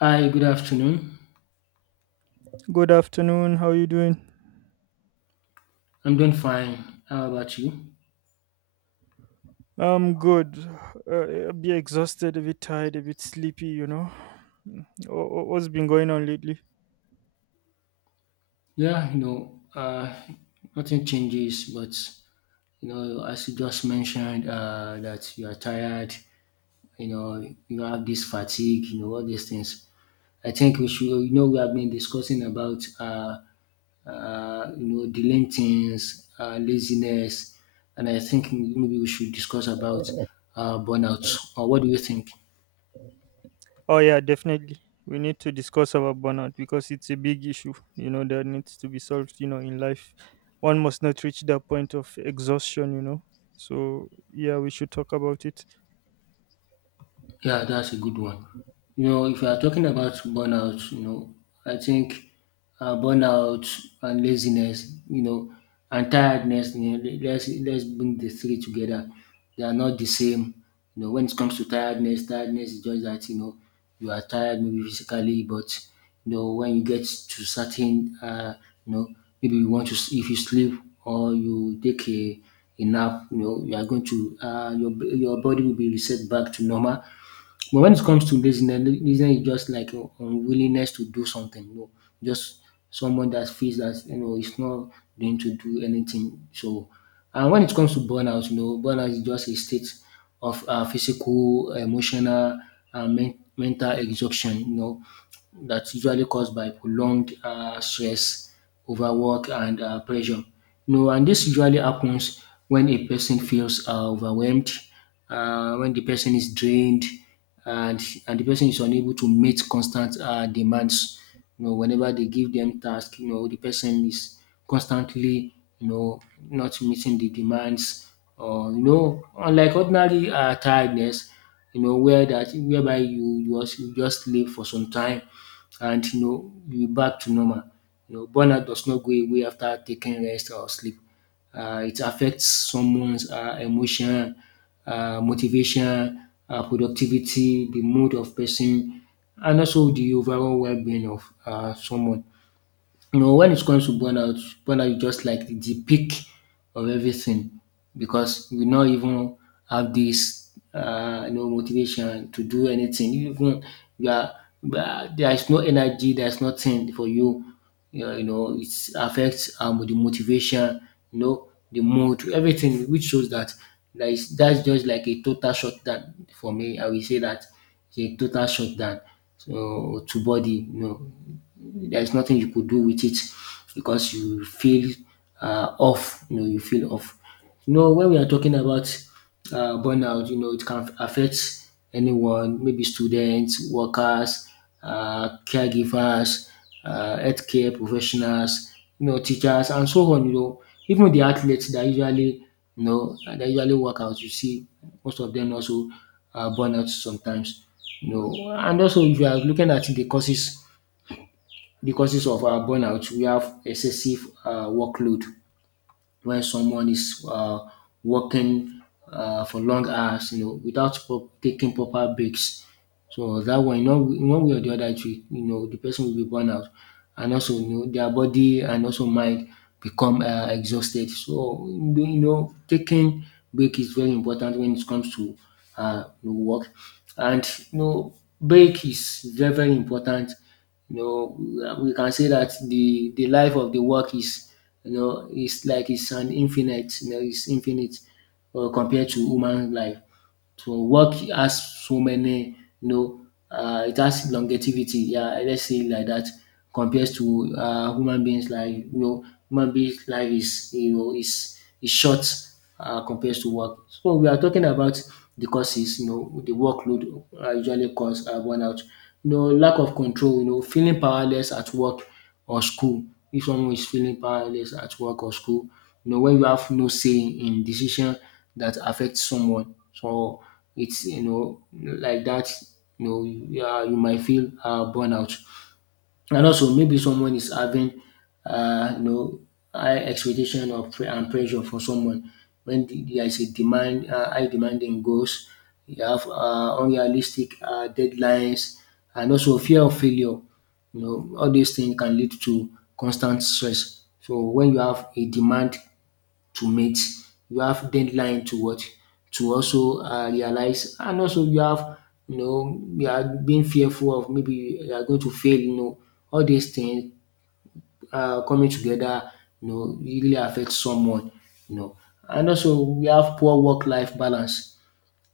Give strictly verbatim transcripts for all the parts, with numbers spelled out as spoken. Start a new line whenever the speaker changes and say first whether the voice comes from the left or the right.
left: Hi, good afternoon.
right: Good afternoon. How you doing?
left: I'm doing fine. How about you?
right: I'm good. Uh, a bit exhausted, a bit tired, a bit sleepy, you know. Mm. Wha- wha- What's been going on lately?
left: Yeah, you know, uh, nothing changes, but you know, as you just mentioned, uh, that you are tired, you know, you have this fatigue, you know, all these things. I think we should, you know, we have been discussing about, uh, uh, you know, delaying things, uh, laziness, and I think maybe we should discuss about uh, burnout. Or what do you think?
right: Oh, yeah, definitely. We need to discuss about burnout because it's a big issue, you know, that needs to be solved, you know, in life. One must not reach that point of exhaustion, you know. So, yeah, we should talk about it.
left: Yeah, that's a good one. You know, if you are talking about burnout, you know, I think uh, burnout and laziness, you know, and tiredness, you know, le- let's let's bring the three together. They are not the same. You know, when it comes to tiredness, tiredness is just that you know you are tired maybe physically, but you know when you get to certain, uh, you know, maybe you want to s- if you sleep or you take a a nap, you know, you are going to uh, your b- your body will be reset back to normal. But when it comes to laziness, la- laziness is just like un- unwillingness to do something. You know, just someone that feels that you know it's not going to do anything. So, and when it comes to burnout, you know, burnout is just a state of uh, physical, emotional, and men- mental exhaustion. You know, that's usually caused by prolonged um stress, overwork, and um pressure. No, and this usually happens when a person feels um overwhelmed, um when the person is drained and and the person is unable to meet constant um demands. You know, whenever they give them task, you know, the person is constantly, you know, not meeting the demands, or you know, unlike ordinary um tiredness, you know, where that whereby you you just you just sleep for some time, and you know you back to normal. You know, burnout does not go away after taking rest or sleep. Uh, it affects someone's uh, emotion, uh, motivation, uh, productivity, the mood of person, and also the overall well-being of uh, someone. You know, when it comes to burnout, burnout is just like the peak of everything because we not even have this, uh, you know, motivation to do anything. Even you are, uh, there is no energy, there is nothing for you. You know, you know, it affects um, the motivation, you know, the mood, everything, which shows that there is that's just like a total shutdown for me. I will say that it's a total shutdown so to body. You know, there's nothing you could do with it because you feel uh, off. You know, you feel off. You know, when we are talking about uh, burnout, you know, it can affect anyone, maybe students, workers, uh, caregivers, uh, healthcare professionals, you know, teachers, and so on. You know, even the athletes that usually, you know, that usually work out, you see, most of them also uh, burn out sometimes. You know, and also if you are looking at the causes because of our burnout, we have excessive uh, workload when someone is uh, working uh, for long hours, you know, without pro- taking proper breaks. So that one, you know, in one way or the other, it will, you know, the person will be burned out, and also, you know, their body and also mind become uh, exhausted. So, you know, taking break is very important when it comes to uh, you know, work, and you know, break is very very important. You know, we can say that the the life of the work is you know, it's like it's an infinite, you know, it's infinite uh, compared to human life. So work has so many, you know, uh, it has longevity. Yeah, let's say it like that compared to uh, human beings. Like you know, human beings' life is you know is is short uh, compared to work. So we are talking about the causes. You know, the workload uh, usually cause uh, burnout. You know, lack of control. You know, feeling powerless at work or school if someone is feeling powerless at work or school. You know, when you have no say in decision that affects someone, so it's you know like that. You know, yeah, you might feel uh, burnout. And also, maybe someone is having, uh, you know, high expectation or pre- and pressure for someone when the- there is a demand, uh, high demanding goals. You have uh, unrealistic uh, deadlines, and also fear of failure. You know, all these things can lead to constant stress. So when you have a demand to meet. You have deadline to what to also uh, realize, and also you have you know you are being fearful of maybe you are going to fail. You know all these things uh, coming together, you know, really affect someone. You know, and also we have poor work-life balance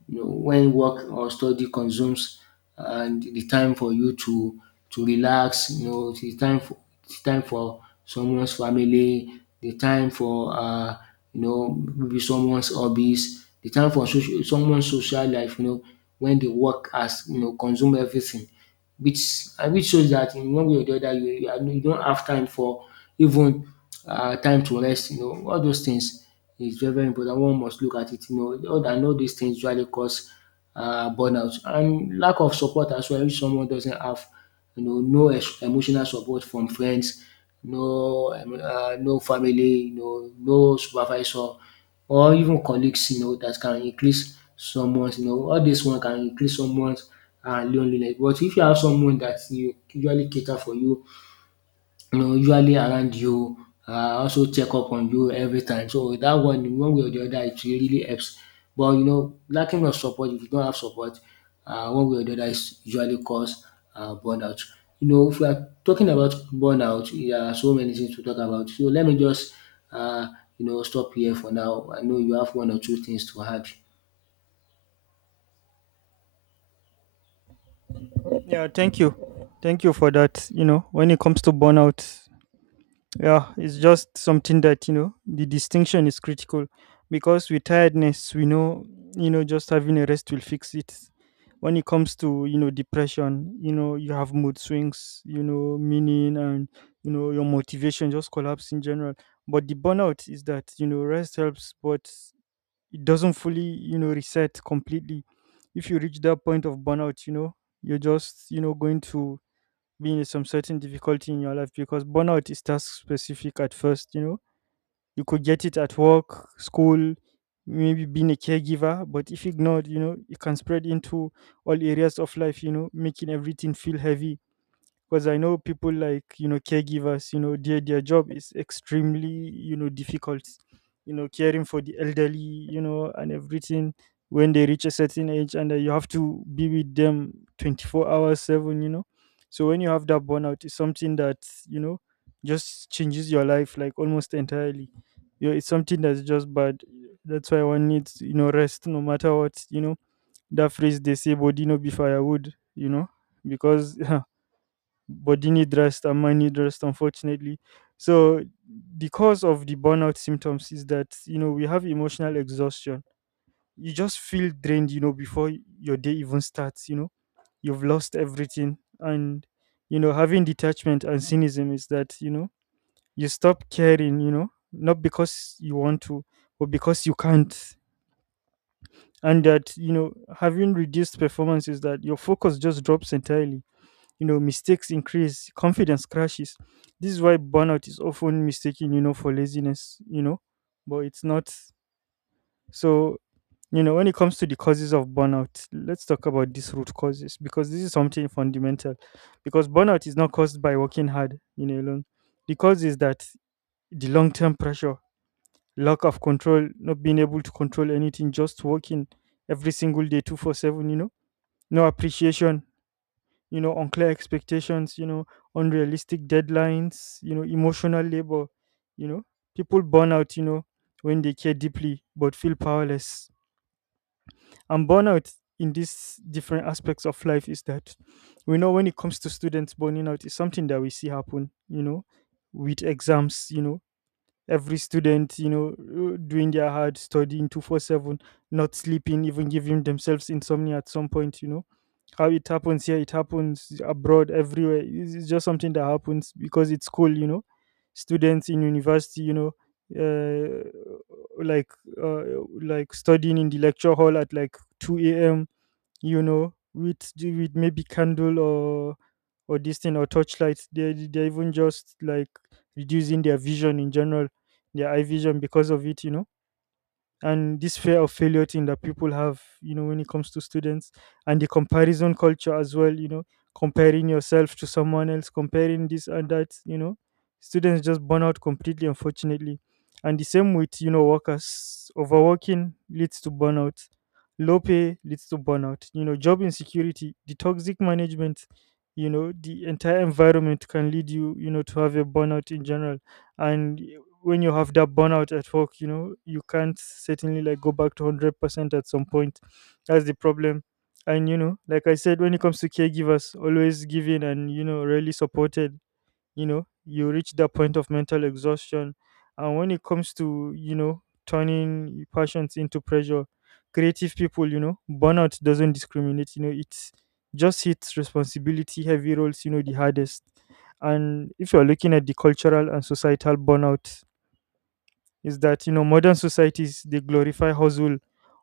left: you know, when work or study consumes and the time for you to to relax, you know, the time for the time for someone's family, the time for uh, you know maybe someone's hobbies, the time for social, someone's social life. You know, when the work has you know consume everything, which and which shows that in one way or the other you you are- you don't have time for even um time to rest you know. All those things is very very important one must look at it you know all, and all these things usually cause um burnout, and lack of support as well if someone doesn't have you know no es- emotional support from friends, no um uh, no family, you know, no supervisor or even colleagues you know that can increase someone's you know all this one can increase someone's um loneliness. But if you have someone that you usually cater for you, you know, usually around you, uh, also check up on you every time. So that one, one way or the other, it really helps. But you know, lacking of support, if you don't have support, uh, one way or the other is usually cause uh, burnout. You know, if we are talking about burnout, there are so many things to talk about. So let me just, uh, you know, stop here for now. I know you have one or two things to add.
right: Yeah, thank you. Thank you for that. You know, when it comes to burnout, yeah, it's just something that, you know, the distinction is critical because with tiredness, we know, you know, just having a rest will fix it. When it comes to, you know, depression, you know, you have mood swings, you know, meaning and, you know, your motivation just collapse in general. But the burnout is that, you know, rest helps, but it doesn't fully, you know, reset completely. If you reach that point of burnout, you know, you're just, you know, going to being some certain difficulty in your life because burnout is task specific at first, you know. You could get it at work, school, maybe being a caregiver, but if ignored, you know, it can spread into all areas of life, you know, making everything feel heavy, because I know people like you know caregivers. you know their their job is extremely you know difficult, you know caring for the elderly, you know and everything, when they reach a certain age, and uh, you have to be with them twenty-four hours seven, you know so when you have that burnout, it's something that you know just changes your life, like almost entirely. you know, it's something that's just bad. That's why one needs, you know rest, no matter what. you know that phrase they say, body no be firewood, you know because Bodini dressed and money dressed, unfortunately. So the cause of the burnout symptoms is that you know we have emotional exhaustion. You just feel drained, you know, before your day even starts. You know, you've lost everything, and you know having detachment and cynicism is that you know you stop caring. You know, not because you want to, but because you can't. And that you know having reduced performance is that your focus just drops entirely, you know mistakes increase, confidence crashes. This is why burnout is often mistaken, you know for laziness, you know but it's not. So you know when it comes to the causes of burnout, let's talk about these root causes, because this is something fundamental, because burnout is not caused by working hard, you know alone. The cause is that the long-term pressure, lack of control, not being able to control anything, just working every single day twenty-four seven, you know no appreciation, you know, unclear expectations, you know, unrealistic deadlines, you know, emotional labor, you know, people burn out, you know, when they care deeply but feel powerless. And burnout in these different aspects of life is that we know when it comes to students, burning out is something that we see happen, you know, with exams. You know, every student, you know, uh, doing their hard studying twenty-four seven, not sleeping, even giving themselves insomnia at some point. you know how it happens here, it happens abroad, everywhere. It's it's just something that happens because it's cool, you know. Students in university, you know, uh, like uh, like studying in the lecture hall at like two a m. You know, with the- with maybe candle, or or this thing, or torchlight. They they're even just like reducing their vision in general, their eye vision, because of it. You know and this fear of failure thing that people have, you know when it comes to students, and the comparison culture as well, you know comparing yourself to someone else, comparing this and that, you know students just burn out completely, unfortunately. And the same with, you know workers overworking leads to burnout, low pay leads to burnout, you know job insecurity, the toxic management, you know the entire environment can lead you, you know to have a burnout in general. And when you have that burnout at work, you know, you can't certainly like go back to hundred percent at some point. That's the problem. And you know, like I said, when it comes to caregivers, always giving and, you know, really supported, you know, you reach that point of mental exhaustion. And when it comes to, you know, turning passions into pressure, creative people, you know, burnout doesn't discriminate, you know, it's just hits responsibility, heavy roles, you know, the hardest. And if you're looking at the cultural and societal burnout, is that you know modern societies, they glorify hustle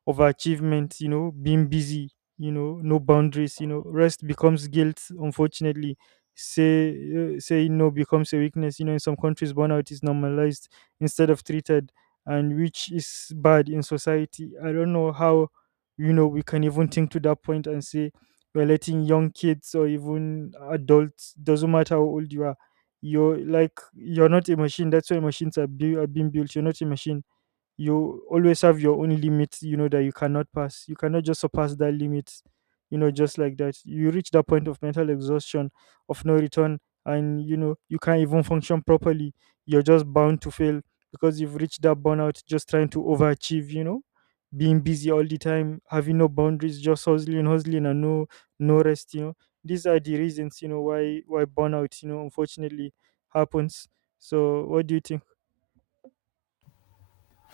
right: over achievement, you know being busy, you know no boundaries, you know rest becomes guilt, unfortunately. Say, uh, saying no becomes a weakness. You know in some countries, burnout is normalized instead of treated, and which is bad in society. I don't know how, you know we can even think to that point, and say we're letting young kids, or even adults, doesn't matter how old you are. You're like, you're not a machine. That's why machines are, bui- are being built. You're not a machine, you always have your own limits, you know that you cannot pass, you cannot just surpass that limit, you know just like that you reach that point of mental exhaustion, of no return. And you know you can't even function properly, you're just bound to fail, because you've reached that burnout, just trying to overachieve, you know being busy all the time, having no boundaries, just hustling, hustling, and no no rest, you know these are the reasons, you know why why burnout, you know unfortunately, happens. So what do you think?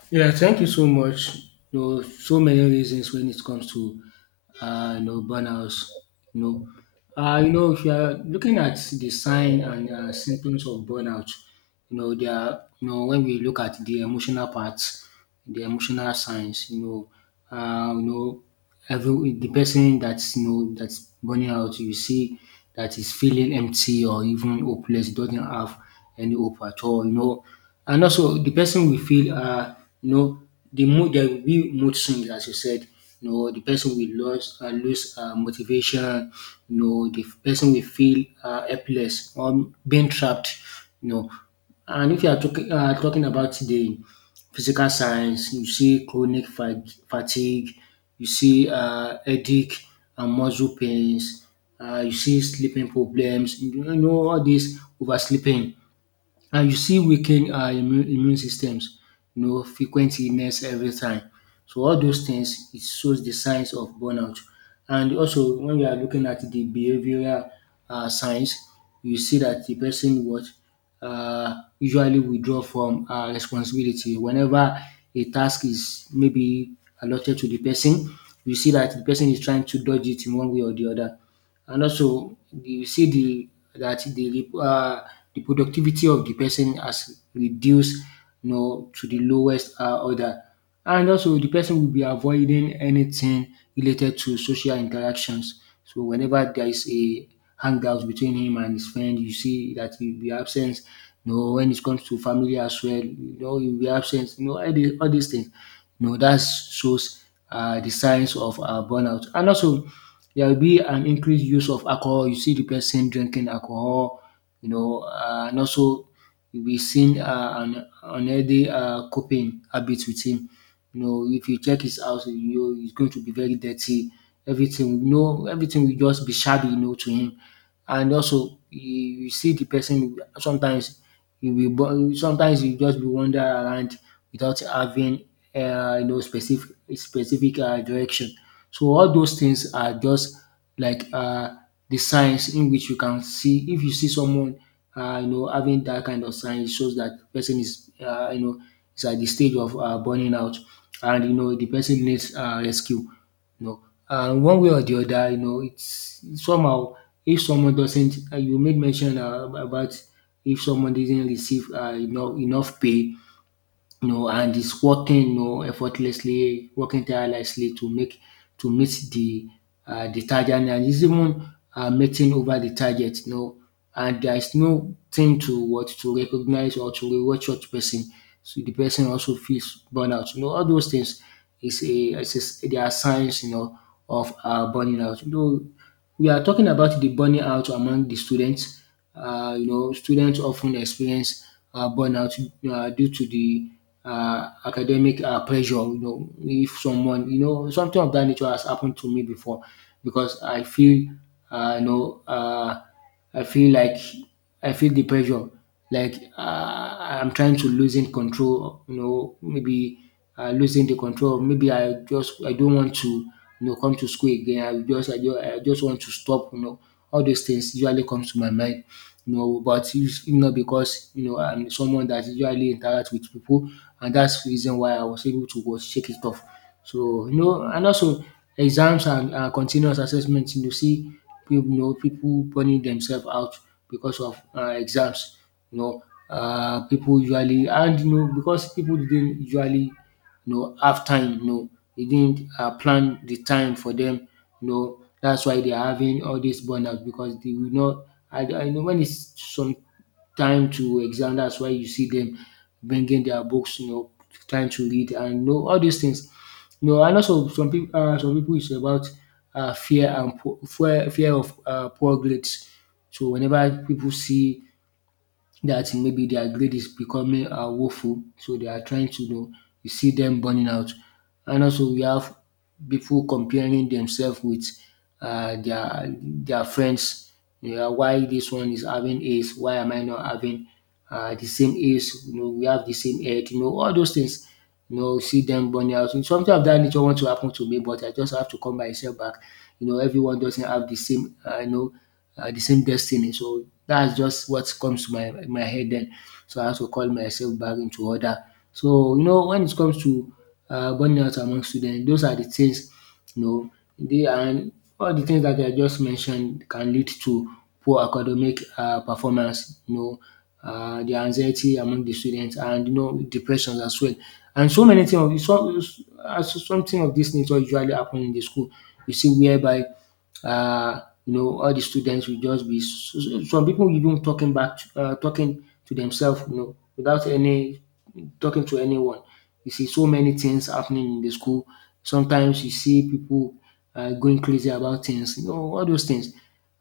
left: Yeah, thank you so much. You know, so many reasons when it comes to uh, you know burnouts. You know, uh, you know if you are looking at the sign and uh, symptoms of burnout, you know there are you know when we look at the emotional parts, the emotional signs, you know, uh, you know every the person that's you know that's burning out, you see that is feeling empty or even hopeless, doesn't have any hope at all. You know, and also the person will feel uh you know the mood there will be mood swings as you said. You know, the person will lose uh, lose uh, motivation. You know, the person will feel uh, helpless or being trapped. You know, and if you are talking uh, talking about the physical signs, you see chronic fat- fatigue, you see uh, headache and muscle pains, uh, you see sleeping problems, you know all this oversleeping, uh, you see weaken uh, immune, immune systems, you know, frequent illness every time. So all those things, it shows the signs of burnout. And also, when we are looking at the behavioral uh, signs, you see that the person what uh, usually withdraw from uh, responsibility. Whenever a task is maybe allotted to the person, you see that the person is trying to dodge it in one way or the other. And also, you see the that the rep- uh, the productivity of the person has reduced you know, to the lowest uh, order. And also, the person will be avoiding anything related to social interactions. So, whenever there is a hangout between him and his friend, you see that he'll be absent. You know, when it comes to family as well, you know, he'll be absent. You know, all, the, all these things. You know, that shows uh, the signs of uh, burnout. And also, there will be an increased use of alcohol. You see the person drinking alcohol, you know, uh, and also you'll be seeing uh, an unhealthy uh, coping habit with him. You know, if you check his house, you know, it's going to be very dirty. Everything, you know, everything will just be shabby, you know, to him. And also, you, you see the person sometimes you will, bo- sometimes you just be wander around without having, uh, you know, specific specific uh, direction. So all those things are just like uh, the signs in which you can see. If you see someone uh, you know, having that kind of sign, it shows that person is, uh, you know, is at the stage of uh, burning out, and you know the person needs uh, rescue. You know, and one way or the other, you know, it's somehow if someone doesn't, uh, you made mention uh, about, if someone didn't receive uh, enough enough pay, you know, and is working, you know, effortlessly, working tirelessly to make to meet the uh, the target, and is even uh, meeting over the target. You know, and there is no thing to what to recognize or to reward such person. So the person also feels burnout. You know, all those things is a, is a- they are signs. You know, of uh, burning out. Though we are talking about the burning out among the students. Uh, you know, students often experience uh, burnout uh, due to the uh, academic uh, pressure. You know, if someone, you know, something of that nature has happened to me before, because I feel, uh, you know, uh, I feel like I feel the pressure, like uh, I'm trying to losing control, you know, maybe uh, losing the control. Maybe I just I don't want to, you know, come to school again. I just I just, I just want to stop. You know, all those things usually comes to my mind. You know, but it's not, because you know I'm someone that usually interact with people, and that's the reason why I was able to go shake it off. So, you know, and also exams and uh, continuous assessments. You see people, you know, people burning themselves out because of uh, exams. You know, uh, people usually, and you know, because people didn't usually, you know, have time, you know, they didn't uh, plan the time for them, you know, that's why they are having all this burnout, because they will not, I, I know when it's some time to exam. That's why you see them bringing their books, you know, trying to read and you know all these things. No, and also some people, uh, some people is about uh, fear and po- fear, fear of uh, poor grades. So whenever people see that maybe their grade is becoming uh, woeful, so they are trying to, you know, you see them burning out. And also, we have people comparing themselves with uh, their their friends. You know, why this one is having A's? Why am I not having uh, the same A's? You know, we have the same head. You know, all those things. You know, see them burning out. And something of that nature wants to happen to me, but I just have to come myself back. You know, everyone doesn't have the same. Uh, you know, uh, the same destiny. So that's just what comes to my my head then. So I have to call myself back into order. So you know, when it comes to uh, burnout among students, those are the things, you know, they and all the things that I just mentioned can lead to poor academic uh, performance. You know, uh, the anxiety among the students, and you know depressions as well. And so many things of so, uh, so something of this nature usually happen in the school. You see whereby uh, you know, all the students will just be so, so- some people even talking back, to, uh, talking to themselves, you know, without any talking to anyone. You see so many things happening in the school. Sometimes you see people uh, going crazy about things, you know, all those things.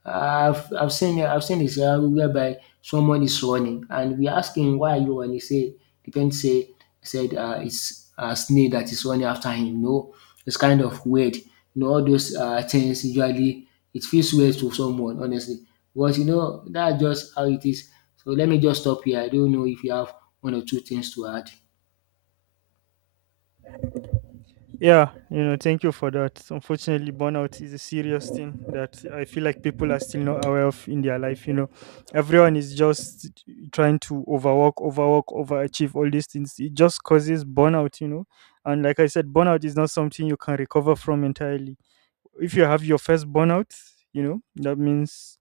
left: I've I've seen I've seen this uh, whereby someone is running and we ask him, why are you running? He say the parent say said uh, it's a snake that is running after him. No, it's kind of weird. You know, all those uh, things usually it feels weird to someone, honestly. But you know, that's just how it is. So let me just stop here. I don't know if you have one or two things to add.
right: Yeah, you know, thank you for that. Unfortunately, burnout is a serious thing that I feel like people are still not aware of in their life. You know, everyone is just trying to overwork, overwork, overachieve all these things. It just causes burnout, you know. And like I said, burnout is not something you can recover from entirely. If you have your first burnout, you know, that means,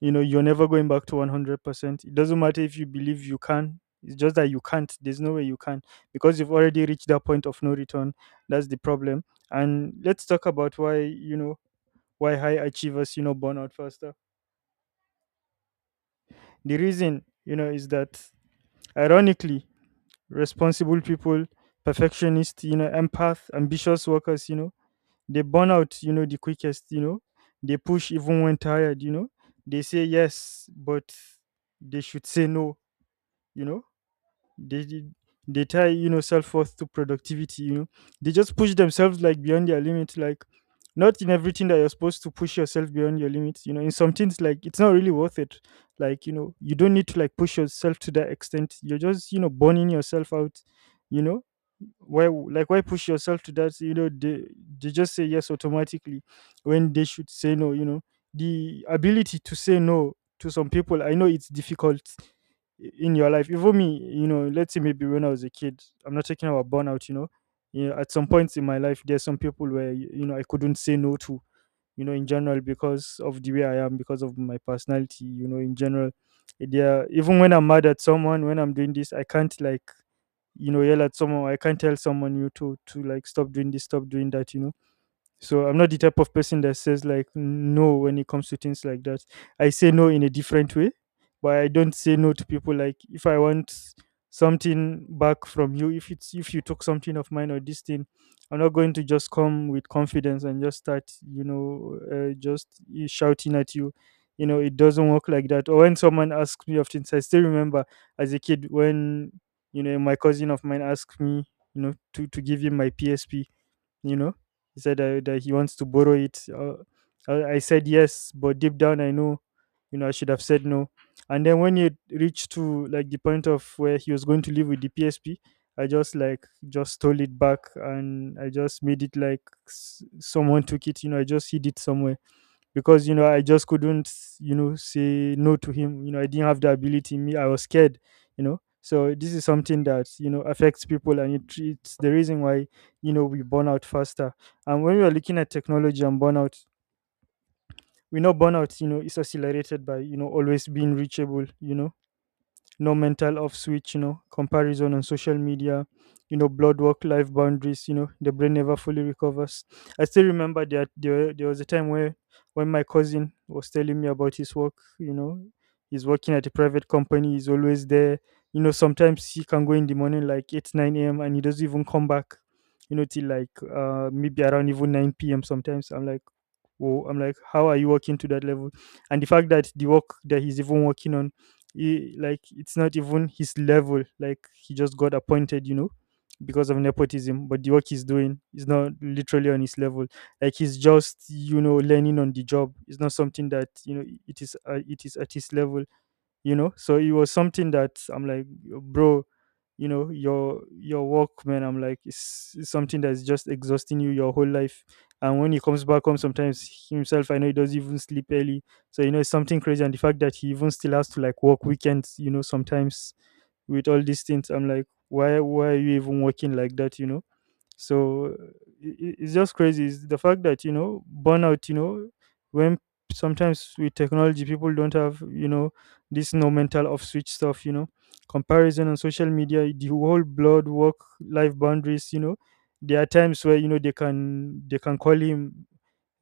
right: you know, you're never going back to one hundred percent. It doesn't matter if you believe you can. It's just that you can't. There's no way you can, because you've already reached that point of no return. That's the problem. And let's talk about why, you know, why high achievers, you know, burn out faster. The reason, you know, is that ironically, responsible people, perfectionists, you know, empath, ambitious workers, you know, they burn out, you know, the quickest, you know, they push even when tired, you know, they say yes, but they should say no, you know, They did they tie, you know, self worth to productivity, you know. They just push themselves like beyond their limit, like not in everything that you're supposed to push yourself beyond your limits, you know. In some things like it's not really worth it. Like, you know, you don't need to like push yourself to that extent. You're just, you know, burning yourself out, you know why w- like why push yourself to that, you know they they just say yes automatically when they should say no, you know the ability to say no to some people I know it's difficult, i- in your life, even me, you know let's say maybe when I was a kid, I'm not talking about burnout, you know yeah, at some points in my life there's some people where y- you know I couldn't say no to, you know in general, because of the way I am, because of my personality, you know in general. Yeah, even when I'm mad at someone, when I'm doing this, I can't like you know yell at someone. I can't tell someone you to to like stop doing this, stop doing that, you know so I'm not the type of person that says like no when it comes to things like that. I say no in a different way, but I don't say no to people, like if I want something back from you, if it's if you took something of mine or this thing, I'm not going to just come with confidence and just start, you know, uh, just y- shouting at you. You know, it doesn't work like that. Or when someone asks me of things, I still remember as a kid when you know my cousin of mine asked me, you know, to to give him my P S P. You know, he said uh, that he wants to borrow it uh, i I said yes, but deep down I know you know I should have said no. And then when it reached to like the point of where he was going to leave with the PSP, I just like just stole it back, and I just made it like s- someone took it. You know, I just hid it somewhere because you know I just couldn't you know say no to him. You know, I didn't have the ability. In me, I was scared. You know, so this is something that you know affects people, and it, it's the reason why you know we burn out faster. And when we are looking at technology and burnout, we know burnout you know is accelerated by you know always being reachable. You know, no mental off switch, you know, comparison on social media, you know, blood work, life boundaries, you know, the brain never fully recovers. I still remember that there, there was a time where when my cousin was telling me about his work, you know, he's working at a private company, he's always there. You know, sometimes he can go in the morning like eight, nine a m and he doesn't even come back, you know, till like uh, maybe around even nine p m sometimes. I'm like, whoa, I'm like, how are you working to that level? And the fact that the work that he's even working on, he, like, it's not even his level. Like, he just got appointed, you know, because of nepotism. But the work he's doing is not literally on his level. Like, he's just, you know, learning on the job. It's not something that you know it is. Uh, it is at his level, you know, so it was something that I'm like, bro, you know, your your work, man, I'm like it's, it's something that's just exhausting you your whole life. And when he comes back home sometimes himself I know he doesn't even sleep early. So you know it's something crazy, and the fact that he even still has to like work weekends, you know, sometimes. With all these things I'm like, why why are you even working like that, you know. So i- it's just crazy. It's the fact that, you know, burnout, you know, when sometimes with technology, people don't have, you know, this no mental off switch stuff, you know, comparison on social media, the whole blood work life boundaries, you know, there are times where, you know, they can, they can call him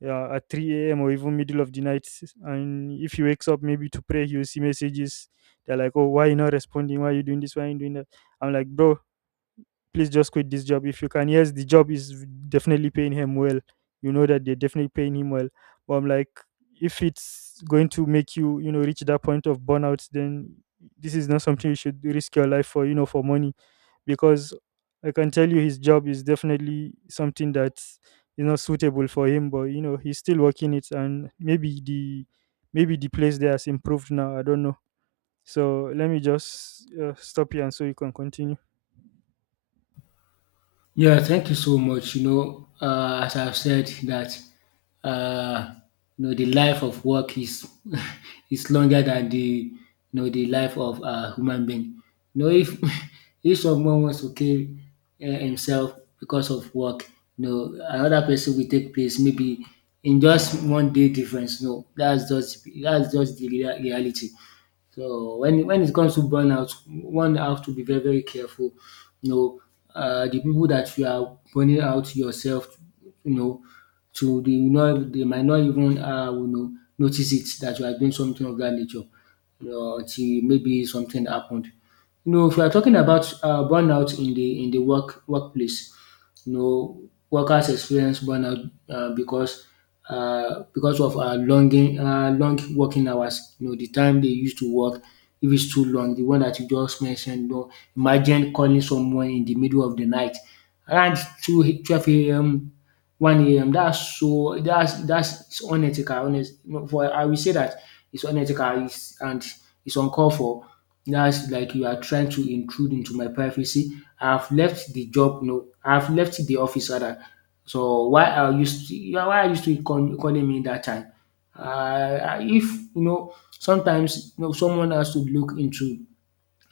right: uh, at three a m or even middle of the night. And if he wakes up maybe to pray, he will see messages. They're like, oh, why you not responding? Why you doing this? Why you doing that? I'm like, bro, please just quit this job if you can. Yes, the job is definitely paying him well. You know that they're definitely paying him well. But I'm like, if it's going to make you, you know, reach that point of burnout, then this is not something you should risk your life for, you know, for money. Because I can tell you his job is definitely something that is not suitable for him, but you know, he's still working it. And maybe the maybe the place there has improved now. I don't know. So let me just uh, stop here and so you can continue.
left: Yeah, thank you so much. You know, uh, as I've said that, uh, you know, the life of work is is longer than the you know the life of a human being. You know, if if someone wants to kill uh, himself because of work, you know, another person will take place maybe in just one day difference. No, that's just that's just the rea- reality. So when when it comes to burnout, one have to be very very careful. You know, uh, the people that you are burning out yourself, you know, to the not, they might not even, uh, you know notice it that you are doing something of that nature. You know, until maybe something happened. You know, if you are talking about uh, burnout in the in the work workplace, no, workers experience burnout uh, because uh, because of uh, longing, uh, long working hours. You know, the time they used to work, if it's too long, the one that you just mentioned. You know, imagine calling someone in the middle of the night around two, a- twelve a m, one a m. That's so that's that's It's unethical. Honest, you know, for I will say that it's unethical it's, and it's uncalled for. That's like you are trying to intrude into my privacy. I've left the job, no, I've left the office rather. So why are you still why are you still call, calling me that time? Uh, if, you know, sometimes you know someone has to look into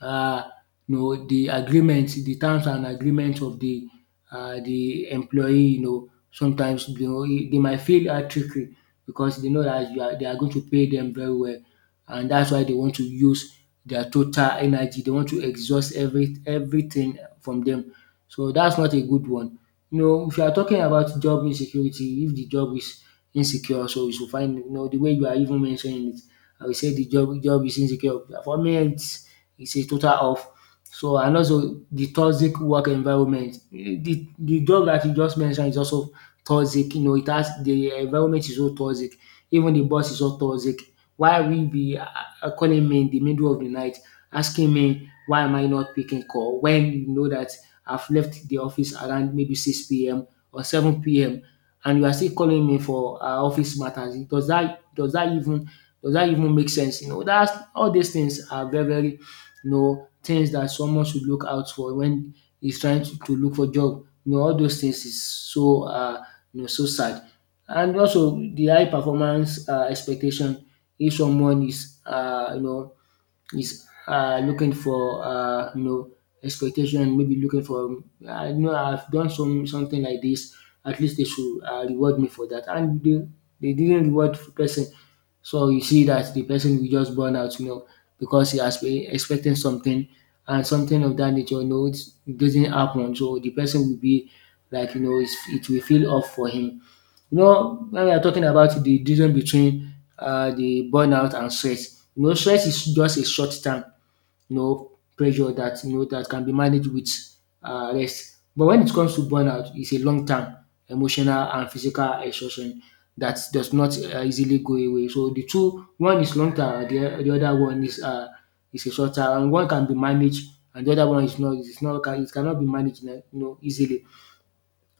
left: um you know the agreements, the terms and agreements of the um the employee. You know, sometimes you know, e- they might feel dat trickery, because they know that you are they are going to pay them very well, and that's why they want to use their total energy, they want to exhaust every everything from them. So that's not a good one. You know, if you are talking about job insecurity, if the job is insecure, so you should find, you know, the way you are even mentioning it, I will say the job job is insecure. For me, it's it's a total off. So and also the toxic work environment. The the job that you just mentioned is also toxic. You know, it has the environment is so toxic. Even the boss is so toxic. Why we be uh, uh, calling me in the middle of the night, asking me why am I not picking call, when you know that I've left the office around maybe six p m or seven p m and you are still calling me for uh, office matters. Does that does that even does that even make sense? You know dats all these things are very very, you know, things that someone should look out for when he's trying to to look for job. You know all those things is so uh, you know so sad. And also the high performance uh expectation, if someone is uh, you know is uh, looking for, uh, you know expectation, maybe looking for, I know I've done some something like this. At least they should uh, reward me for that, and they, they didn't reward the person. So you see that the person will just burn out, you know, because he has been expecting something, and something of that nature, you know, it's- it doesn't happen. So the person will be like, you know, it's, it will feel off for him. You know, when we are talking about the difference between um the burnout and stress, you know stress is just a short term, you know pressure, that you know that can be managed with um rest. But when it comes to burnout, it's a long term emotional and physical exhaustion that does not um easily go away. So the two, one is long term, the the other one is uh is a short term, and one can be managed and the other one is not is not it cannot be managed, you know, easily.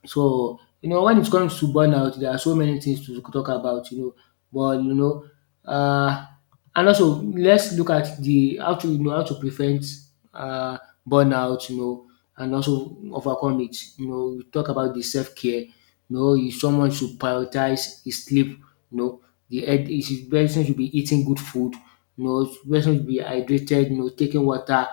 left: So, you know, when it comes to burnout, there are so many things to talk about, you know, but you know, uh, and also let's look at the how to, you know, how to prevent uh, burnout, you know, and also overcome it. You know, we talk about the self care. You know, if someone should prioritize his sleep. You know, the head is the person should be eating good food. You know, person should be hydrated. You know, taking water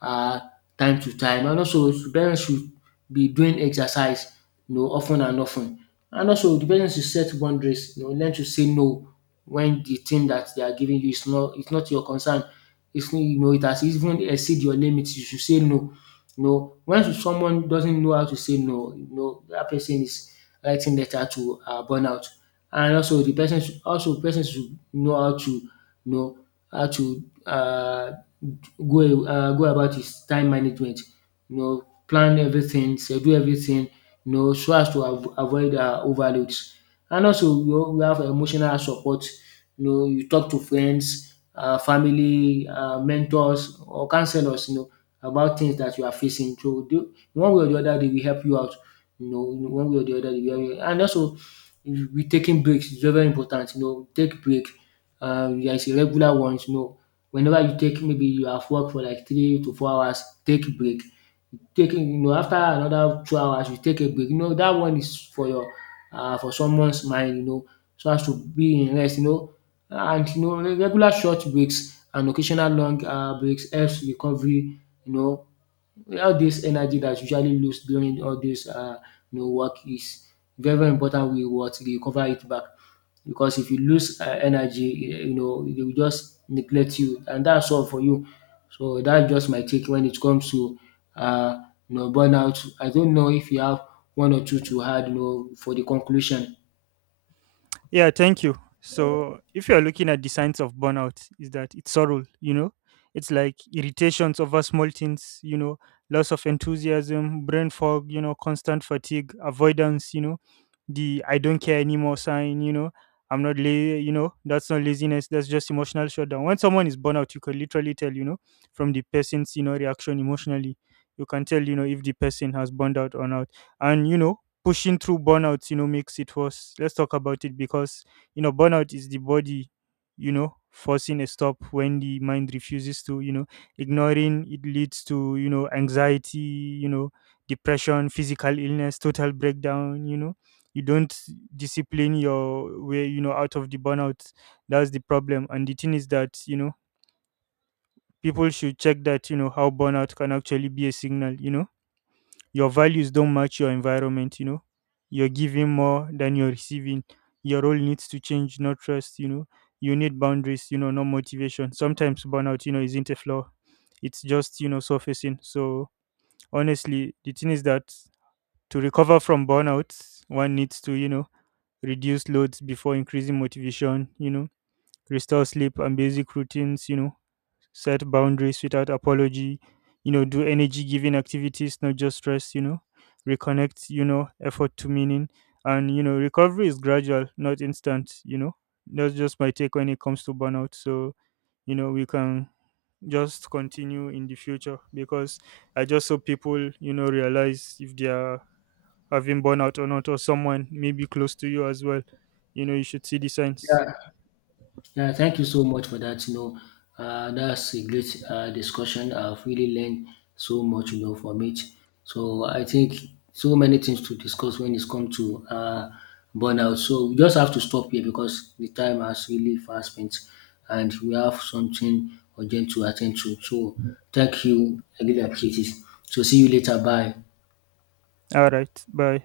left: uh, time to time, and also person should be doing exercise, you know, of and often. And also the person should set boundaries, you know, learn to say no when the thing that they are giving you is not its not your concern. It's not, you know, it has even exceed your limits, you should say no. You know, when someone doesn't know how to say no, you know, that person is writing letter to uh, burnout. And also the person should, also person should know how to, you know, how to uh, go uh, go about his time management. You know, plan everything, schedule everything, you know, so as to av- avoid uh, overloads. And also, you know, we have emotional support. You know, you talk to friends, uh, family, uh, mentors, or counselors, you know, about things that you are facing. So, the- one way or the other, they will help you out. You know, one way or the other, they will help you. And also, we taking breaks is very very important. You know, take break. Um, there is a regular ones. You know, whenever you take, maybe you have work for like three to four hours, take break taking, you know, after another two hours you take a break, you know, that one is for your uh for someone's mind, you know, so as to be in rest, you know. And you know regular short breaks and occasional long uh breaks helps recovery, you know, all this energy that's usually lost during all this uh, you know work is very very important we what recover it back. Because if you lose um energy um you know they will just neglect you, and that's all for you. So that's just my take when it comes to uh, you know burnout. I don't know if you have one or two to add, you know, for the conclusion.
right: Yeah, thank you. So, if you're looking at the signs of burnout, is that it's sorrow, you know, it's like irritations over small things, you know, loss of enthusiasm, brain fog, you know, constant fatigue, avoidance, you know, the I don't care anymore sign, you know, I'm not, la- you know, that's not laziness, that's just emotional shutdown. When someone is burnout, you can literally tell, you know, from the person's, you know, reaction emotionally, you can tell, you know, if the person has burned out or not. And, you know, pushing through burnout, you know, makes it worse. Let's talk about it because, you know, burnout is the body, you know, forcing a stop when the mind refuses to, you know, ignoring it leads to, you know, anxiety, you know, depression, physical illness, total breakdown, you know. You don't discipline your way, you know, out of the burnout. That's the problem. And the thing is that, you know, people should check that, you know, how burnout can actually be a signal, you know, your values don't match your environment, you know, you're giving more than you're receiving, your role needs to change, not trust, you know, you need boundaries, you know, no motivation, sometimes burnout you know isn't a flaw, it's just you know surfacing. So honestly the thing is that, to recover from burnout, one needs to you know reduce loads before increasing motivation, you know, restore sleep and basic routines, you know, set boundaries without apology, you know, do energy giving activities, not just stress. You know, reconnect, you know, effort to meaning. And, you know, recovery is gradual, not instant, you know. That's just my take when it comes to burnout. So, you know, we can just continue in the future because I just hope people, you know, realize if they are having burnout or not, or someone maybe close to you as well. You know, you should see the signs.
left: Yeah, thank you so much for that. You know, uh, that's a great uh, discussion. I've really learned so much, you know, from it. So I think so many things to discuss when it's come to uh, burnout. So we just have to stop here because the time has really fast spent, and we have something urgent to attend to. So thank you. I really appreciate it. So see you later. Bye.
right: All right. Bye.